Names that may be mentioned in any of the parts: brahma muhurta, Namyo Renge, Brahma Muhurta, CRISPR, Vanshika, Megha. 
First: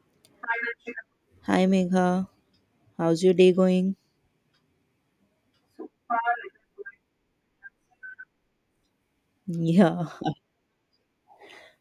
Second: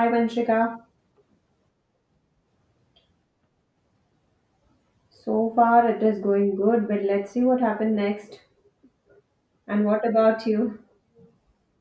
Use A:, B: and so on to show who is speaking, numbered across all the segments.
A: Hi Vanshika.
B: Hi Megha, how's your day going?
A: So far it is going good, but let's see what happened next. And what
B: Yeah,
A: about you?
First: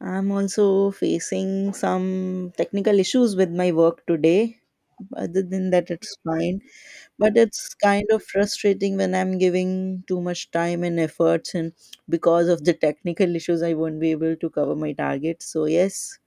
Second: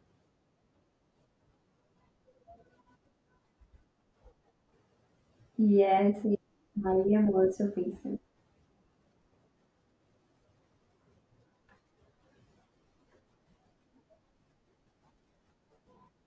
B: I'm also facing some technical issues with my work today. Other than that, it's
A: Yes, yes,
B: fine.
A: I am
B: But
A: also
B: it's kind
A: facing.
B: of frustrating when I'm giving too much time and efforts, and because of the technical issues, I won't be able to cover my target. So, yes,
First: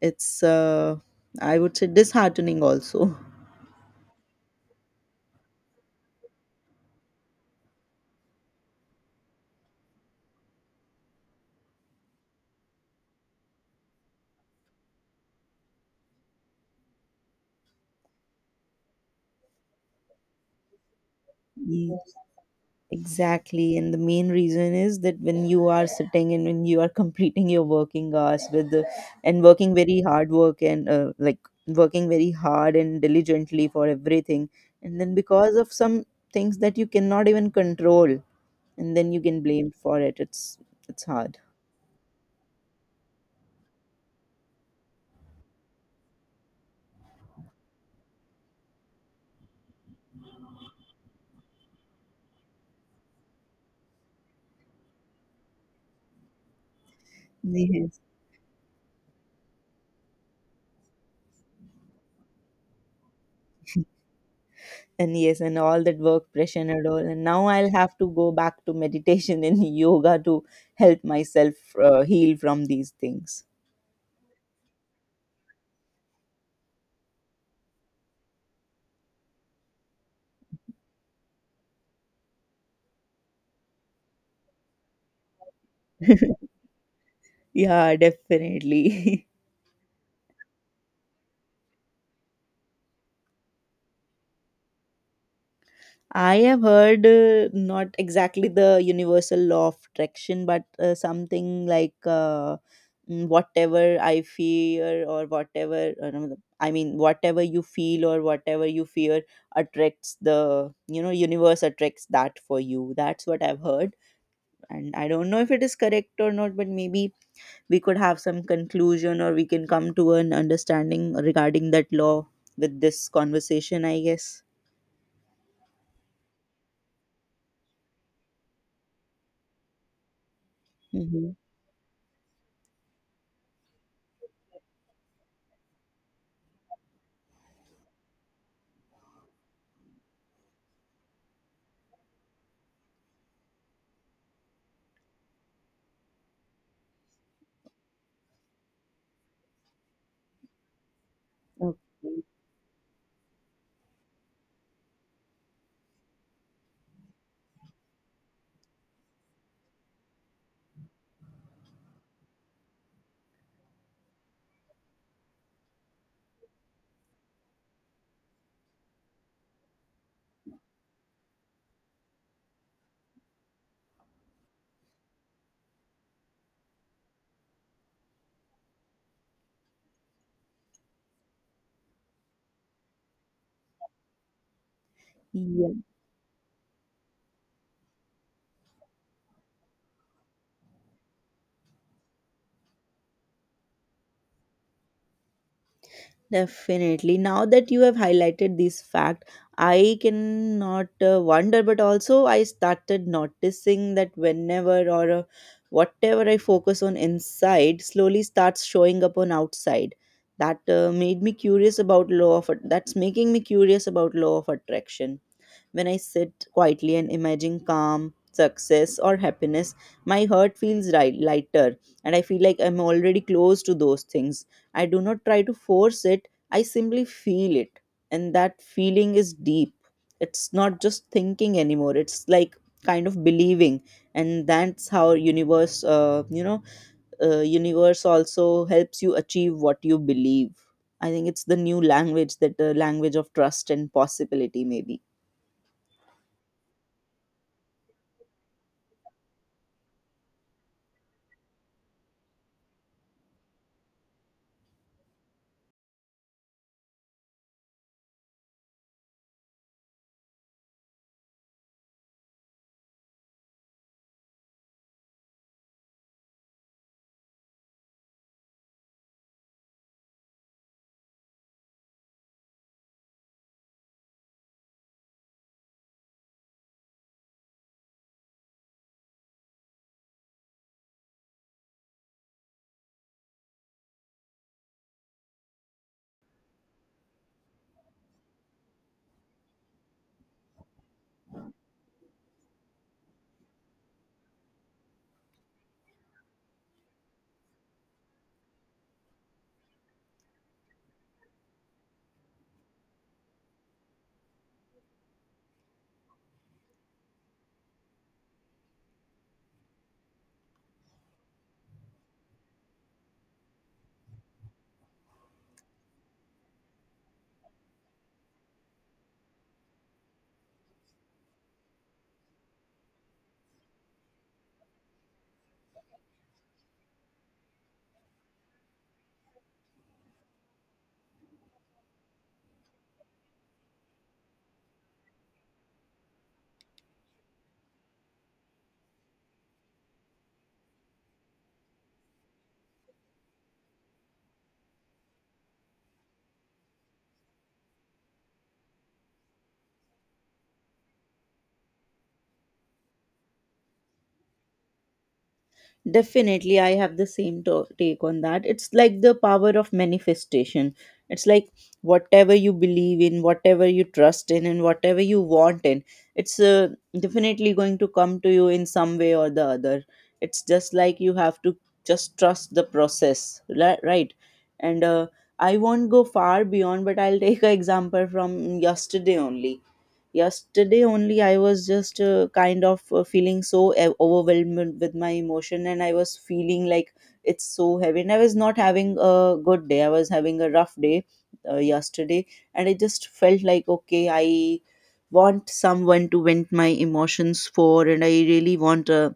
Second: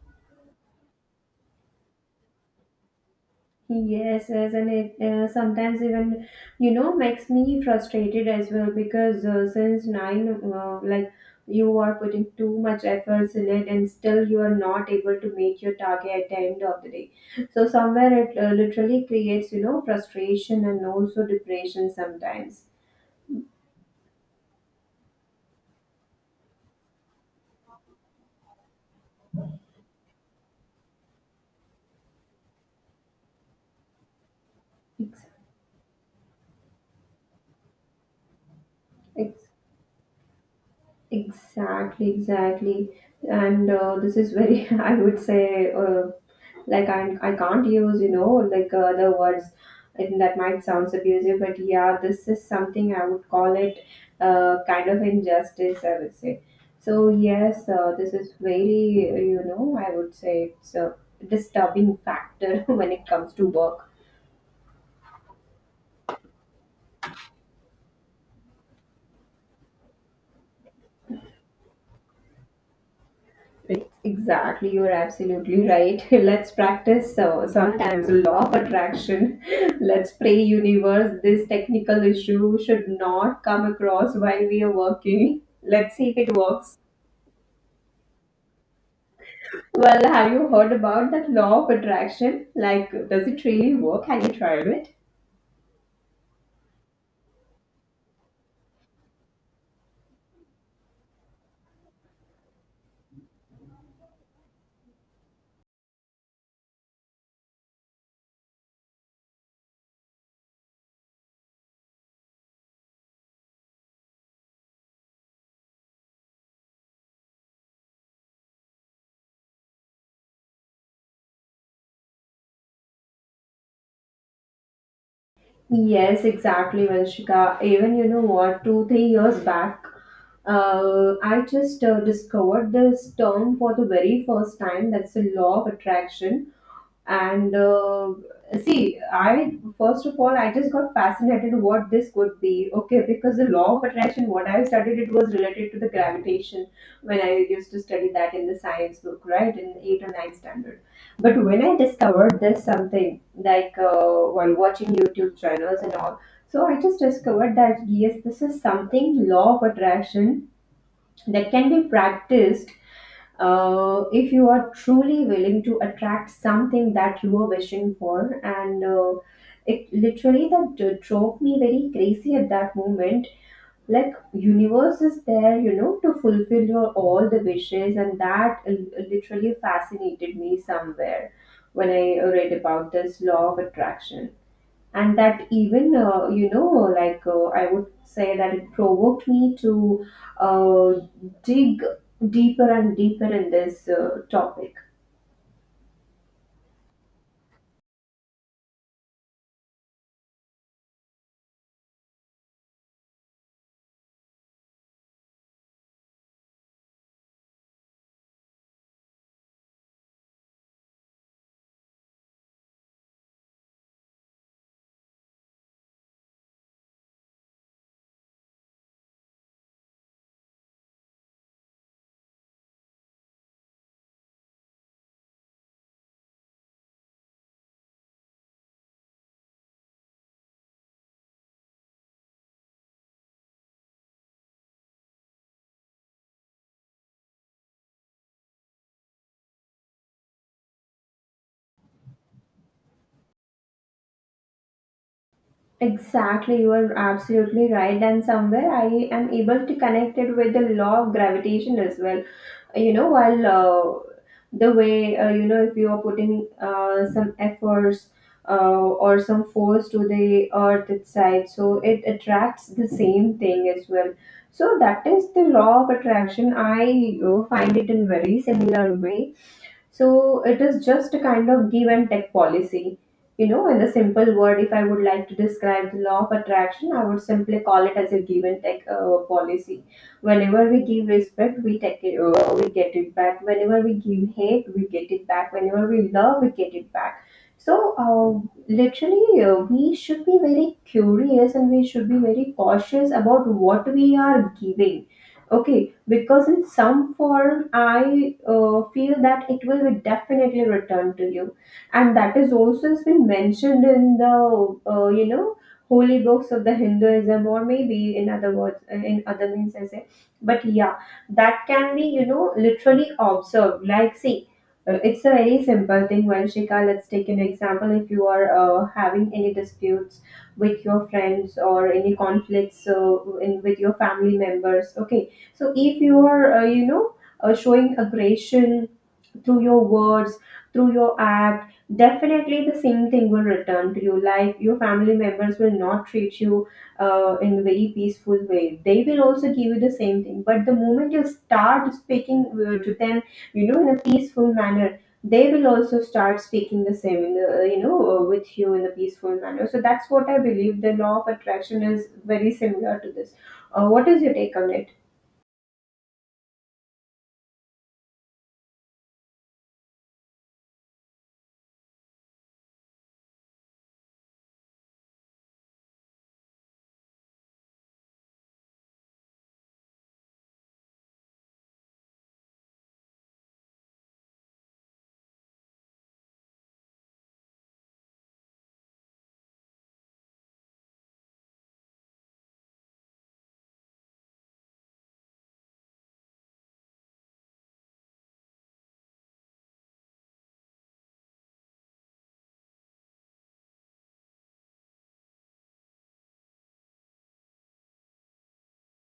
B: it's, I would say, disheartening also.
A: Yes, yes, and it sometimes even makes me frustrated as well because since nine, like you are putting too much efforts in it and still you are not able to make your target at the end of the day. So somewhere it literally creates frustration and also depression
B: Mm.
A: sometimes.
B: Exactly. And the main reason is that when you are sitting and when you are completing your working hours and working very hard work and like working very hard and diligently for everything. And then because of some things that you cannot even control, and then you can
A: Exactly.
B: blame for it. It's hard.
A: Exactly, exactly. And this is very, I would say, like I can't use, like other words, and that might sound abusive, but yeah, this is something I would call it kind of injustice, I would say. So, yes,
B: Yes.
A: this is very, I would say it's a disturbing factor when it comes to work.
B: And yes, and all that work pressure and all. And now I'll have to go back to meditation and yoga to help myself heal from these things.
A: Exactly, you're absolutely right. Let's practice so sometimes law of attraction. Let's pray universe this technical issue should not come across while we are working. Let's see if it works.
B: Yeah, definitely.
A: Well, have you heard about that law of attraction? Like, does it really work? Have you tried it?
B: I have heard not exactly the universal law of attraction, but something like whatever I fear or whatever, no, I mean, whatever you feel or whatever you fear attracts universe attracts that for you. That's what I've heard. And I don't know if it is correct or not, but maybe we could have some conclusion or we can come to an understanding regarding that law with this conversation, I guess.
A: Yes, exactly, Vanshika. Even, you know what, two, 3 years back,
B: Mhm.
A: I just discovered this term for the very first time. That's the law of attraction. And see, I, first of all, I just got fascinated what this could be. Okay, because the law of attraction, what I studied, it was related to the gravitation when I used to study that in the science book, right, in 8 or 9 standard. But when I
B: Okay.
A: discovered this something like while watching YouTube channels and all, so I just discovered that yes, this is something law of attraction that can be practiced, if you are truly willing to attract something that you are wishing for. And it literally drove me very crazy at that moment, like universe is there to fulfill your all the wishes. And that literally fascinated me somewhere when I read about this law of attraction. And that
B: Yeah,
A: even, like, I would say that it provoked me to uh, dig deeper and deeper in this topic.
B: definitely. Now that you have highlighted this fact, I cannot wonder, but also I started noticing that whenever or whatever I focus on inside slowly starts showing up on outside. That made me curious about that's making me curious about law of attraction. When I sit quietly and imagine calm, success, or happiness, my heart feels right, lighter, and I feel like I'm already close to those things. I do not try to force it, I simply feel it. And that feeling is deep. It's not just thinking anymore, it's like kind of believing, and that's how universe also helps you achieve what you believe. I think it's the new language, that the language of trust and possibility maybe.
A: Exactly, you are absolutely right. And somewhere I am able to connect it with the law of gravitation as well, while, the way, if you are putting some efforts, or some force to the earth itself, so it attracts the same thing as well. So that is the law of attraction, I find it in very similar way. So it is just a kind of give and take policy. In a simple word, if I would like to describe the law of attraction, I would simply call it as a give and take policy. Whenever we give respect, we take it, we get it back. Whenever we give hate, we get it back. Whenever we love, we get it back. So, literally, we should be very curious and we should be very cautious about what we are giving. Okay, because in some form, I feel that it will be definitely returned to you. And that is also has been mentioned in the uh, you know holy books of the Hinduism, or maybe in other words, in other means I say. But yeah, that can be literally observed, like see, it's a very simple thing, Vanshika. Let's take an example. If you are having any disputes with your friends, or any conflicts, in with your family members, okay, so if you are, showing aggression through your words, through your act, definitely the same thing will return to you. Like your family members will not treat you in a very peaceful way. They will also give you the same thing. But the moment you start speaking to them, in a peaceful manner, they will also start speaking the same, in the, with you in a peaceful manner. So that's what I believe. The law of attraction is very similar to this. What is your take on it?
B: Definitely, I have the same take on that. It's like the power of manifestation. It's like whatever you believe in, whatever you trust in, and whatever you want in, it's definitely going to come to you in some way or the other. It's just like you have to just trust the process, right? And I won't go far beyond, but I'll take an example from yesterday only. yesterday only. I was just kind of feeling so overwhelmed with my emotion, and I was feeling like it's so heavy. And I was not having a good day, I was having a rough day yesterday. And I just felt like, okay, I want someone to vent my emotions for, and I really want a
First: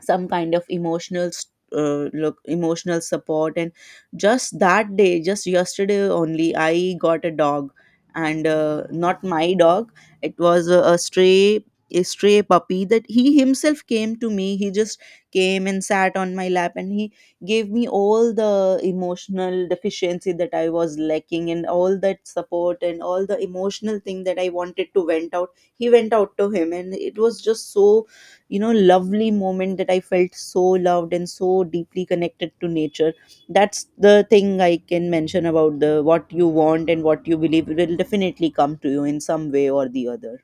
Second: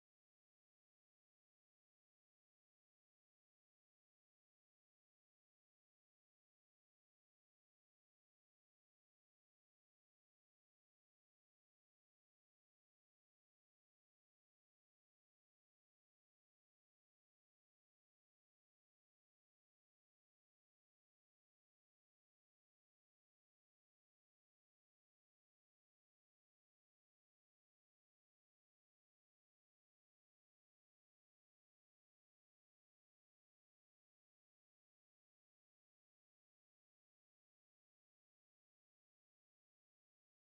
B: some kind of emotional support. And just that day, just yesterday only, I got a dog. And not my dog, it was a stray, a stray puppy that he himself came to me. He just came and sat on my lap, and he gave me all the emotional deficiency that I was lacking, and all that support and all the emotional thing that I wanted to vent out, he went out to him. And it was just so lovely moment, that I felt so loved and so deeply connected to nature. That's the thing I can mention about the what you want and what you believe will definitely come to you in some way or the other.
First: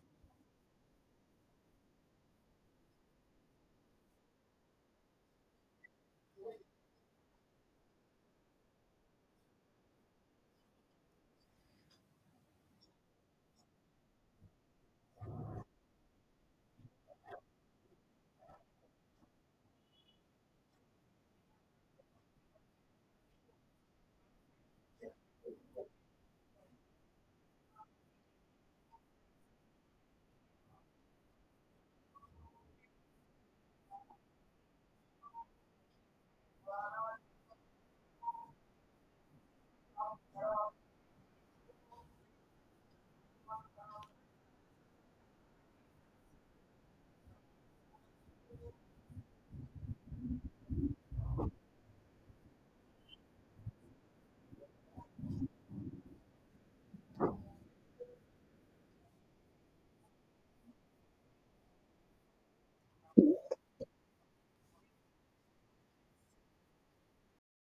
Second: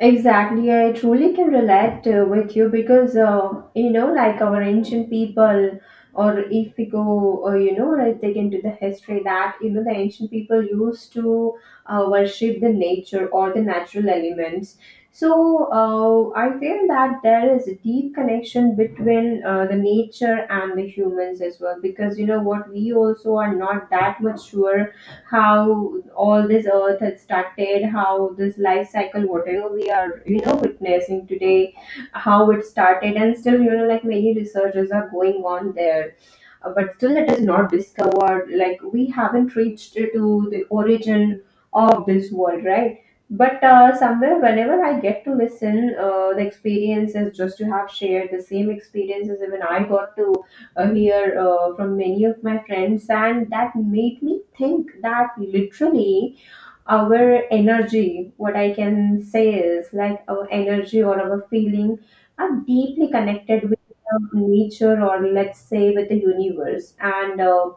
A: Exactly, I truly can relate with you because, like our ancient people, or if we go, like, take into the history that the ancient people used to worship the nature or the natural elements. So I feel that there is a deep connection between the nature and the humans as well, because you know what, we also are not that much sure how all this earth had started, how this life cycle, whatever we are, witnessing today, how it started, and still, like many researchers are going on there, but still it is not discovered, like we haven't reached to the origin of this world, right. But somewhere whenever I get to listen the experiences, just to have shared the same experiences, even I got to hear from many of my friends, and that made me think that literally our energy, what I can say is like our energy or our feeling are deeply connected with nature, or let's say with the universe. And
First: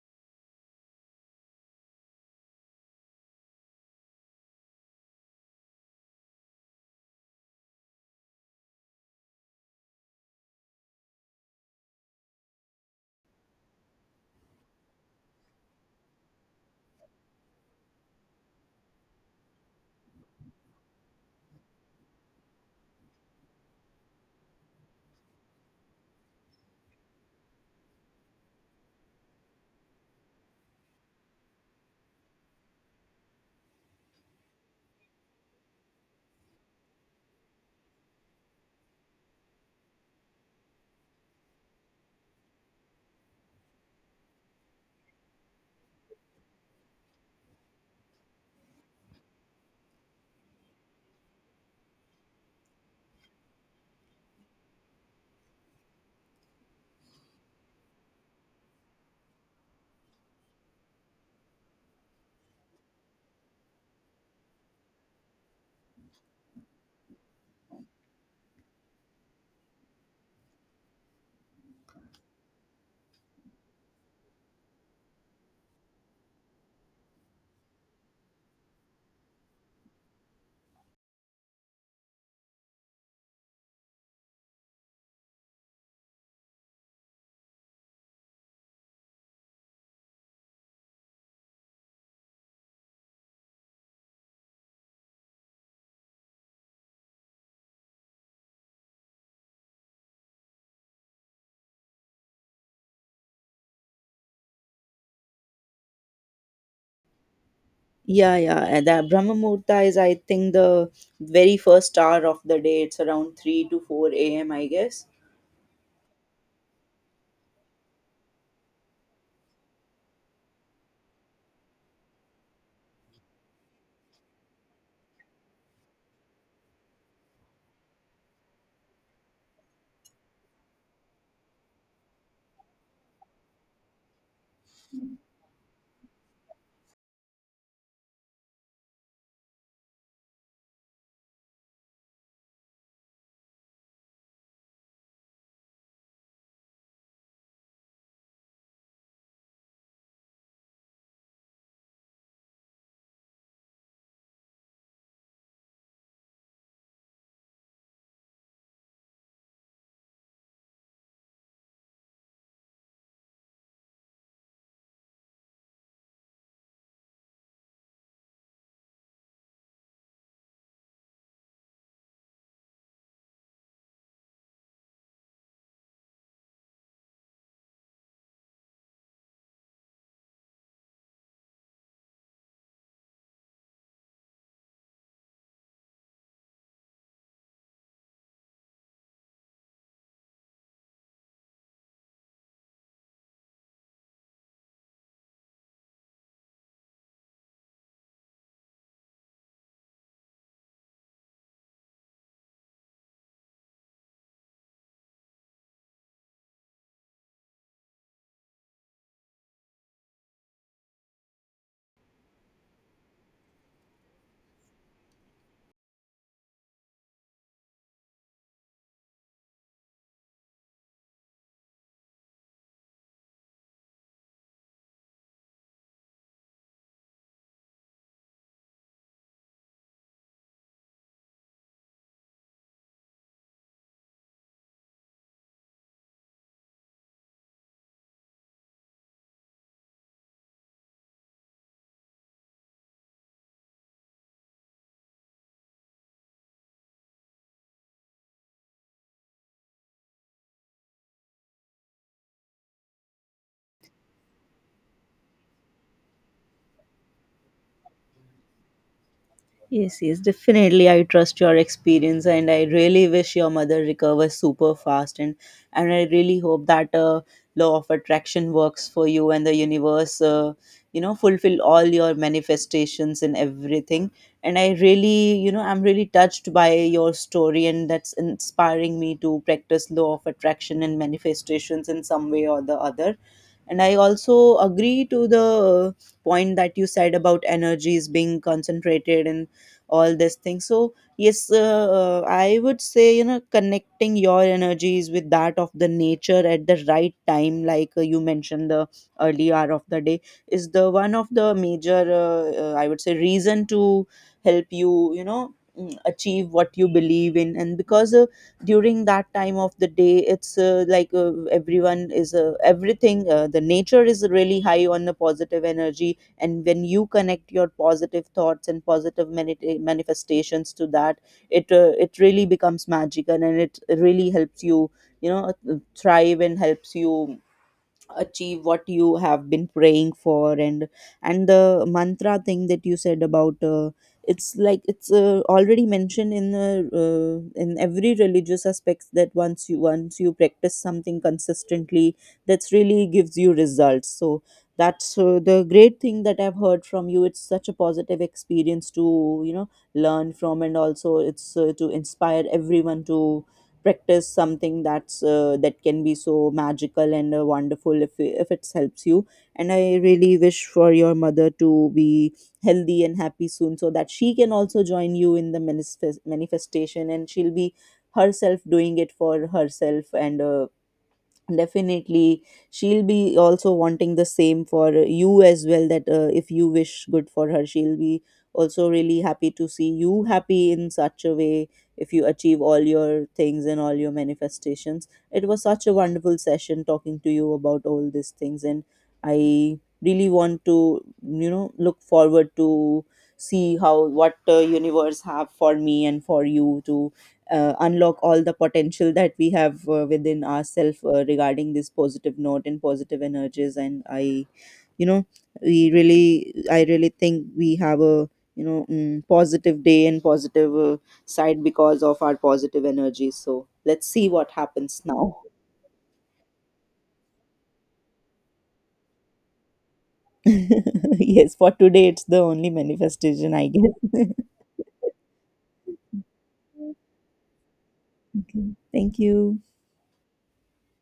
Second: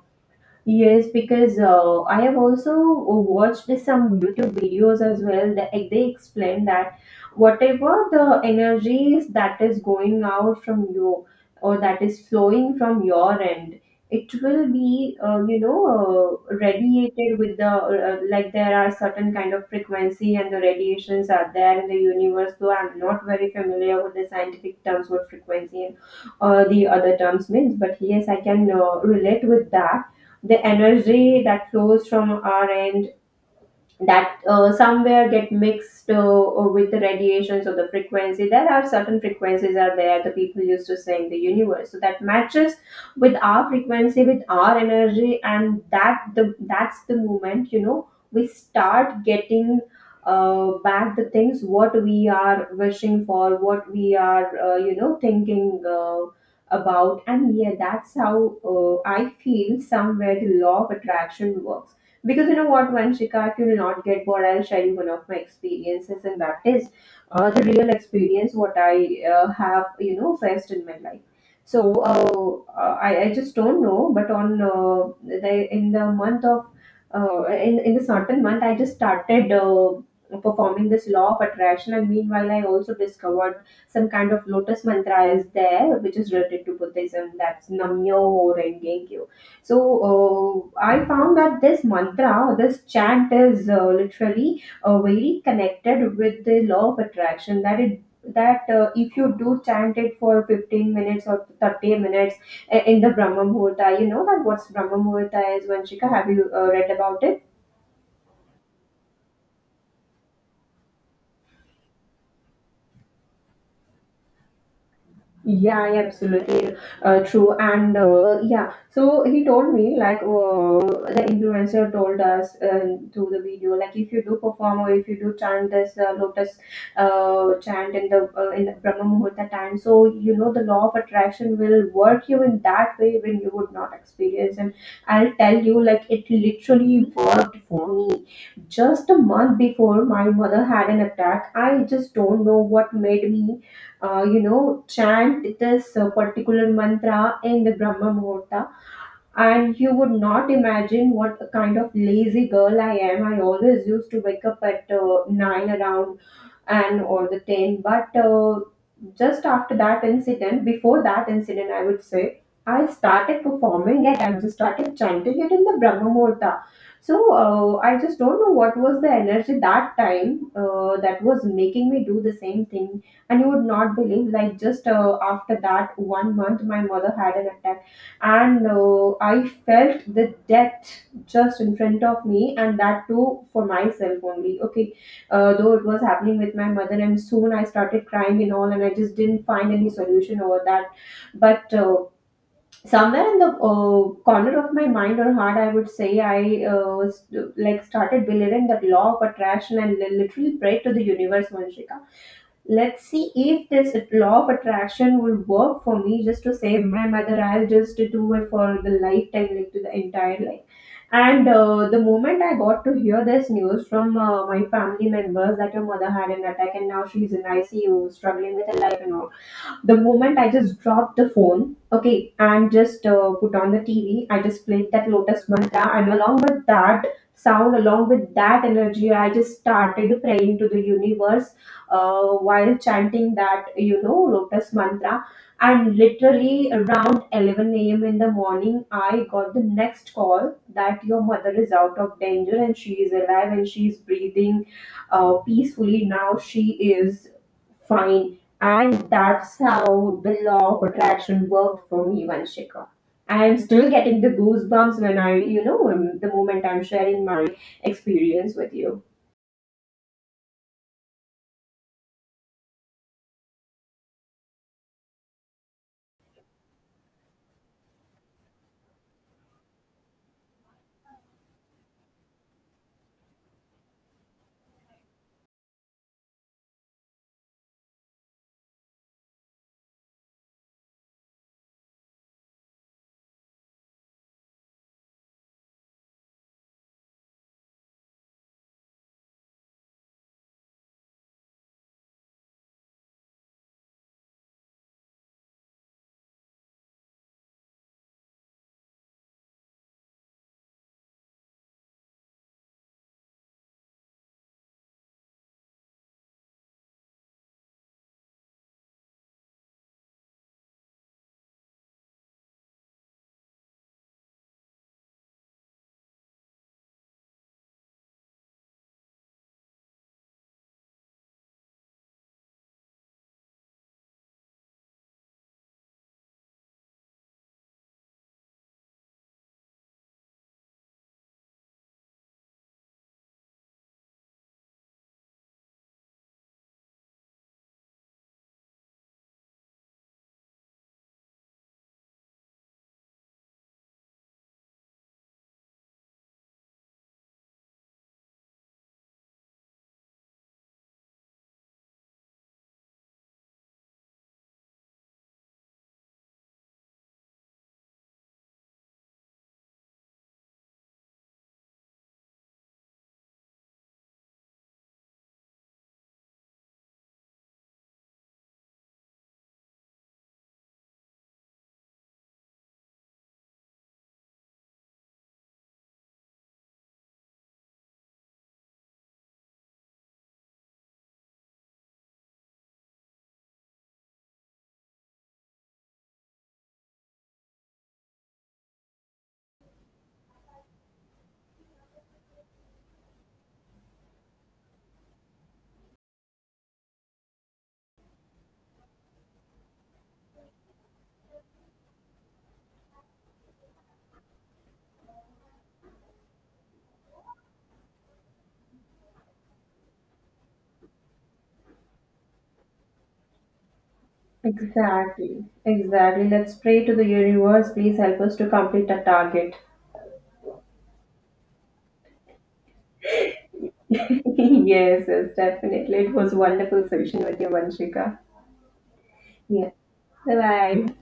A: yes, because I have also watched some YouTube videos as well that like, they explain that whatever the energies that is going out from you or that is flowing from your end, it will be radiated with the, like there are certain kind of frequency and the radiations are there in the universe. Though I'm not very familiar with the scientific terms what frequency and the other terms means, but yes, I can relate with that the energy that flows from our end that somewhere get mixed with the radiations or the frequency. There are certain frequencies are there, the people used to say in the universe, so that matches with our frequency, with our energy, and that the that's the moment, we start getting back the things what we are wishing for, what we are, thinking about. And yeah, that's how I feel somewhere the law of attraction works. Because you know what, Vanshika, if you will not get bored, I'll share you one of my experiences, and that is the real experience what I have, faced in my life. So I just don't know, but on the month of, in the certain month, I just started performing this law of attraction, and meanwhile, I also discovered some kind of lotus mantra is there, which is related to Buddhism. That's Namyo Renge. So I found that this mantra, or this chant, is literally very connected with the law of attraction. That if you do chant it for 15 minutes or 30 minutes in the Brahma Muhurta, you know that what's Brahma Muhurta is, Vanshika. Have you read about it?
B: Yeah, yeah, and that Brahma Muhurta is, I think, the very first hour of the day, it's around 3 to 4 a.m, I guess.
A: Yeah, yeah, absolutely true. And yeah, so he told me, like, the influencer told us through the video, like if you do perform or if you do chant this lotus chant in the in the Brahma Muhurta time, so you know the law of attraction will work you in that way when you would not experience. And I'll tell you, like it literally worked for me. Just a month before my mother had an attack, I just don't know what made me chant this particular mantra in the Brahma Muhurta, and you would not imagine what a kind of lazy girl I am. I always used to wake up at nine around and all the 10, but just after that incident, before that incident, I would say, I started performing it. I just started chanting it in the Brahma Muhurta. So I just don't know what was the energy that time that was making me do the same thing. And you would not believe, like just after that 1 month, my mother had an attack, and I felt the death just in front of me, and that too for myself only. Okay, though it was happening with my mother, and soon I started crying and all, and I just didn't find any solution over that. But somewhere in the corner of my mind or heart, I would say, I like started believing that law of attraction, and literally prayed to the universe, Vanshika, let's see if this law of attraction will work for me. Just to save my mother, I'll just do it for the lifetime, like to the entire life. And the moment I got to hear this news from my family members that your mother had an attack and now she's in ICU struggling with her life and all, the moment I just dropped the phone. Okay, and just put on the TV, I just played that Lotus Mantra, and along with that sound, along with that energy, I just started praying to the universe, while chanting that, Lotus Mantra. And literally around 11 a.m. in the morning, I got the next call that your mother is out of danger and she is alive and she is breathing peacefully now. She is fine, and that's how the law of attraction worked for me, Vanshika. I'm still getting the goosebumps when I, the moment I'm sharing my experience with you.
B: Yes, yes, definitely. I trust your experience, and I really wish your mother recovers super fast. And I really hope that law of attraction works for you, and the universe, fulfill all your manifestations and everything. And I'm really touched by your story, and that's inspiring me to practice law of attraction and manifestations in some way or the other. And I also agree to the point that you said about energies being concentrated and all this thing. So yes, I would say, connecting your energies with that of the nature at the right time, like, you mentioned, the early hour of the day is the one of the major I would say reason to help you, achieve what you believe in. And because during that time of the day, it's like, everyone is everything the nature is really high on the positive energy. And when you connect your positive thoughts and positive manifestations to that, it really becomes magical, and it really helps you, you know thrive, and helps you achieve what you have been praying for. And the mantra thing that you said about, it's like it's already mentioned in every religious aspects, that once you practice something consistently, that's really gives you results. So that's the great thing that I've heard from you. It's such a positive experience, to learn from, and also it's to inspire everyone to practice something that can be so magical and wonderful if it helps you. And I really wish for your mother to be healthy and happy soon, so that she can also join you in the manifestation, and she'll be herself doing it for herself. And definitely, she'll be also wanting the same for you as well. That if you wish good for her, she'll be also really happy to see you happy in such a way. If you achieve all your things and all your manifestations, it was such a wonderful session talking to you about all these things. And I really want to, you know, look forward to see how what universe have for me and for you to unlock all the potential that we have within ourselves, regarding this positive note and positive energies. And I you know we really I really think we have a, positive day and positive side because of our positive energy. So let's see what happens now.
A: Exactly, exactly. Let's pray to the universe. Please help us to complete our target.
B: Yes, for today it's the only manifestation, I guess.
A: Yes, yes, definitely. It was a wonderful session with you, Vanshika.
B: Okay. Thank you.
A: Yes, bye bye.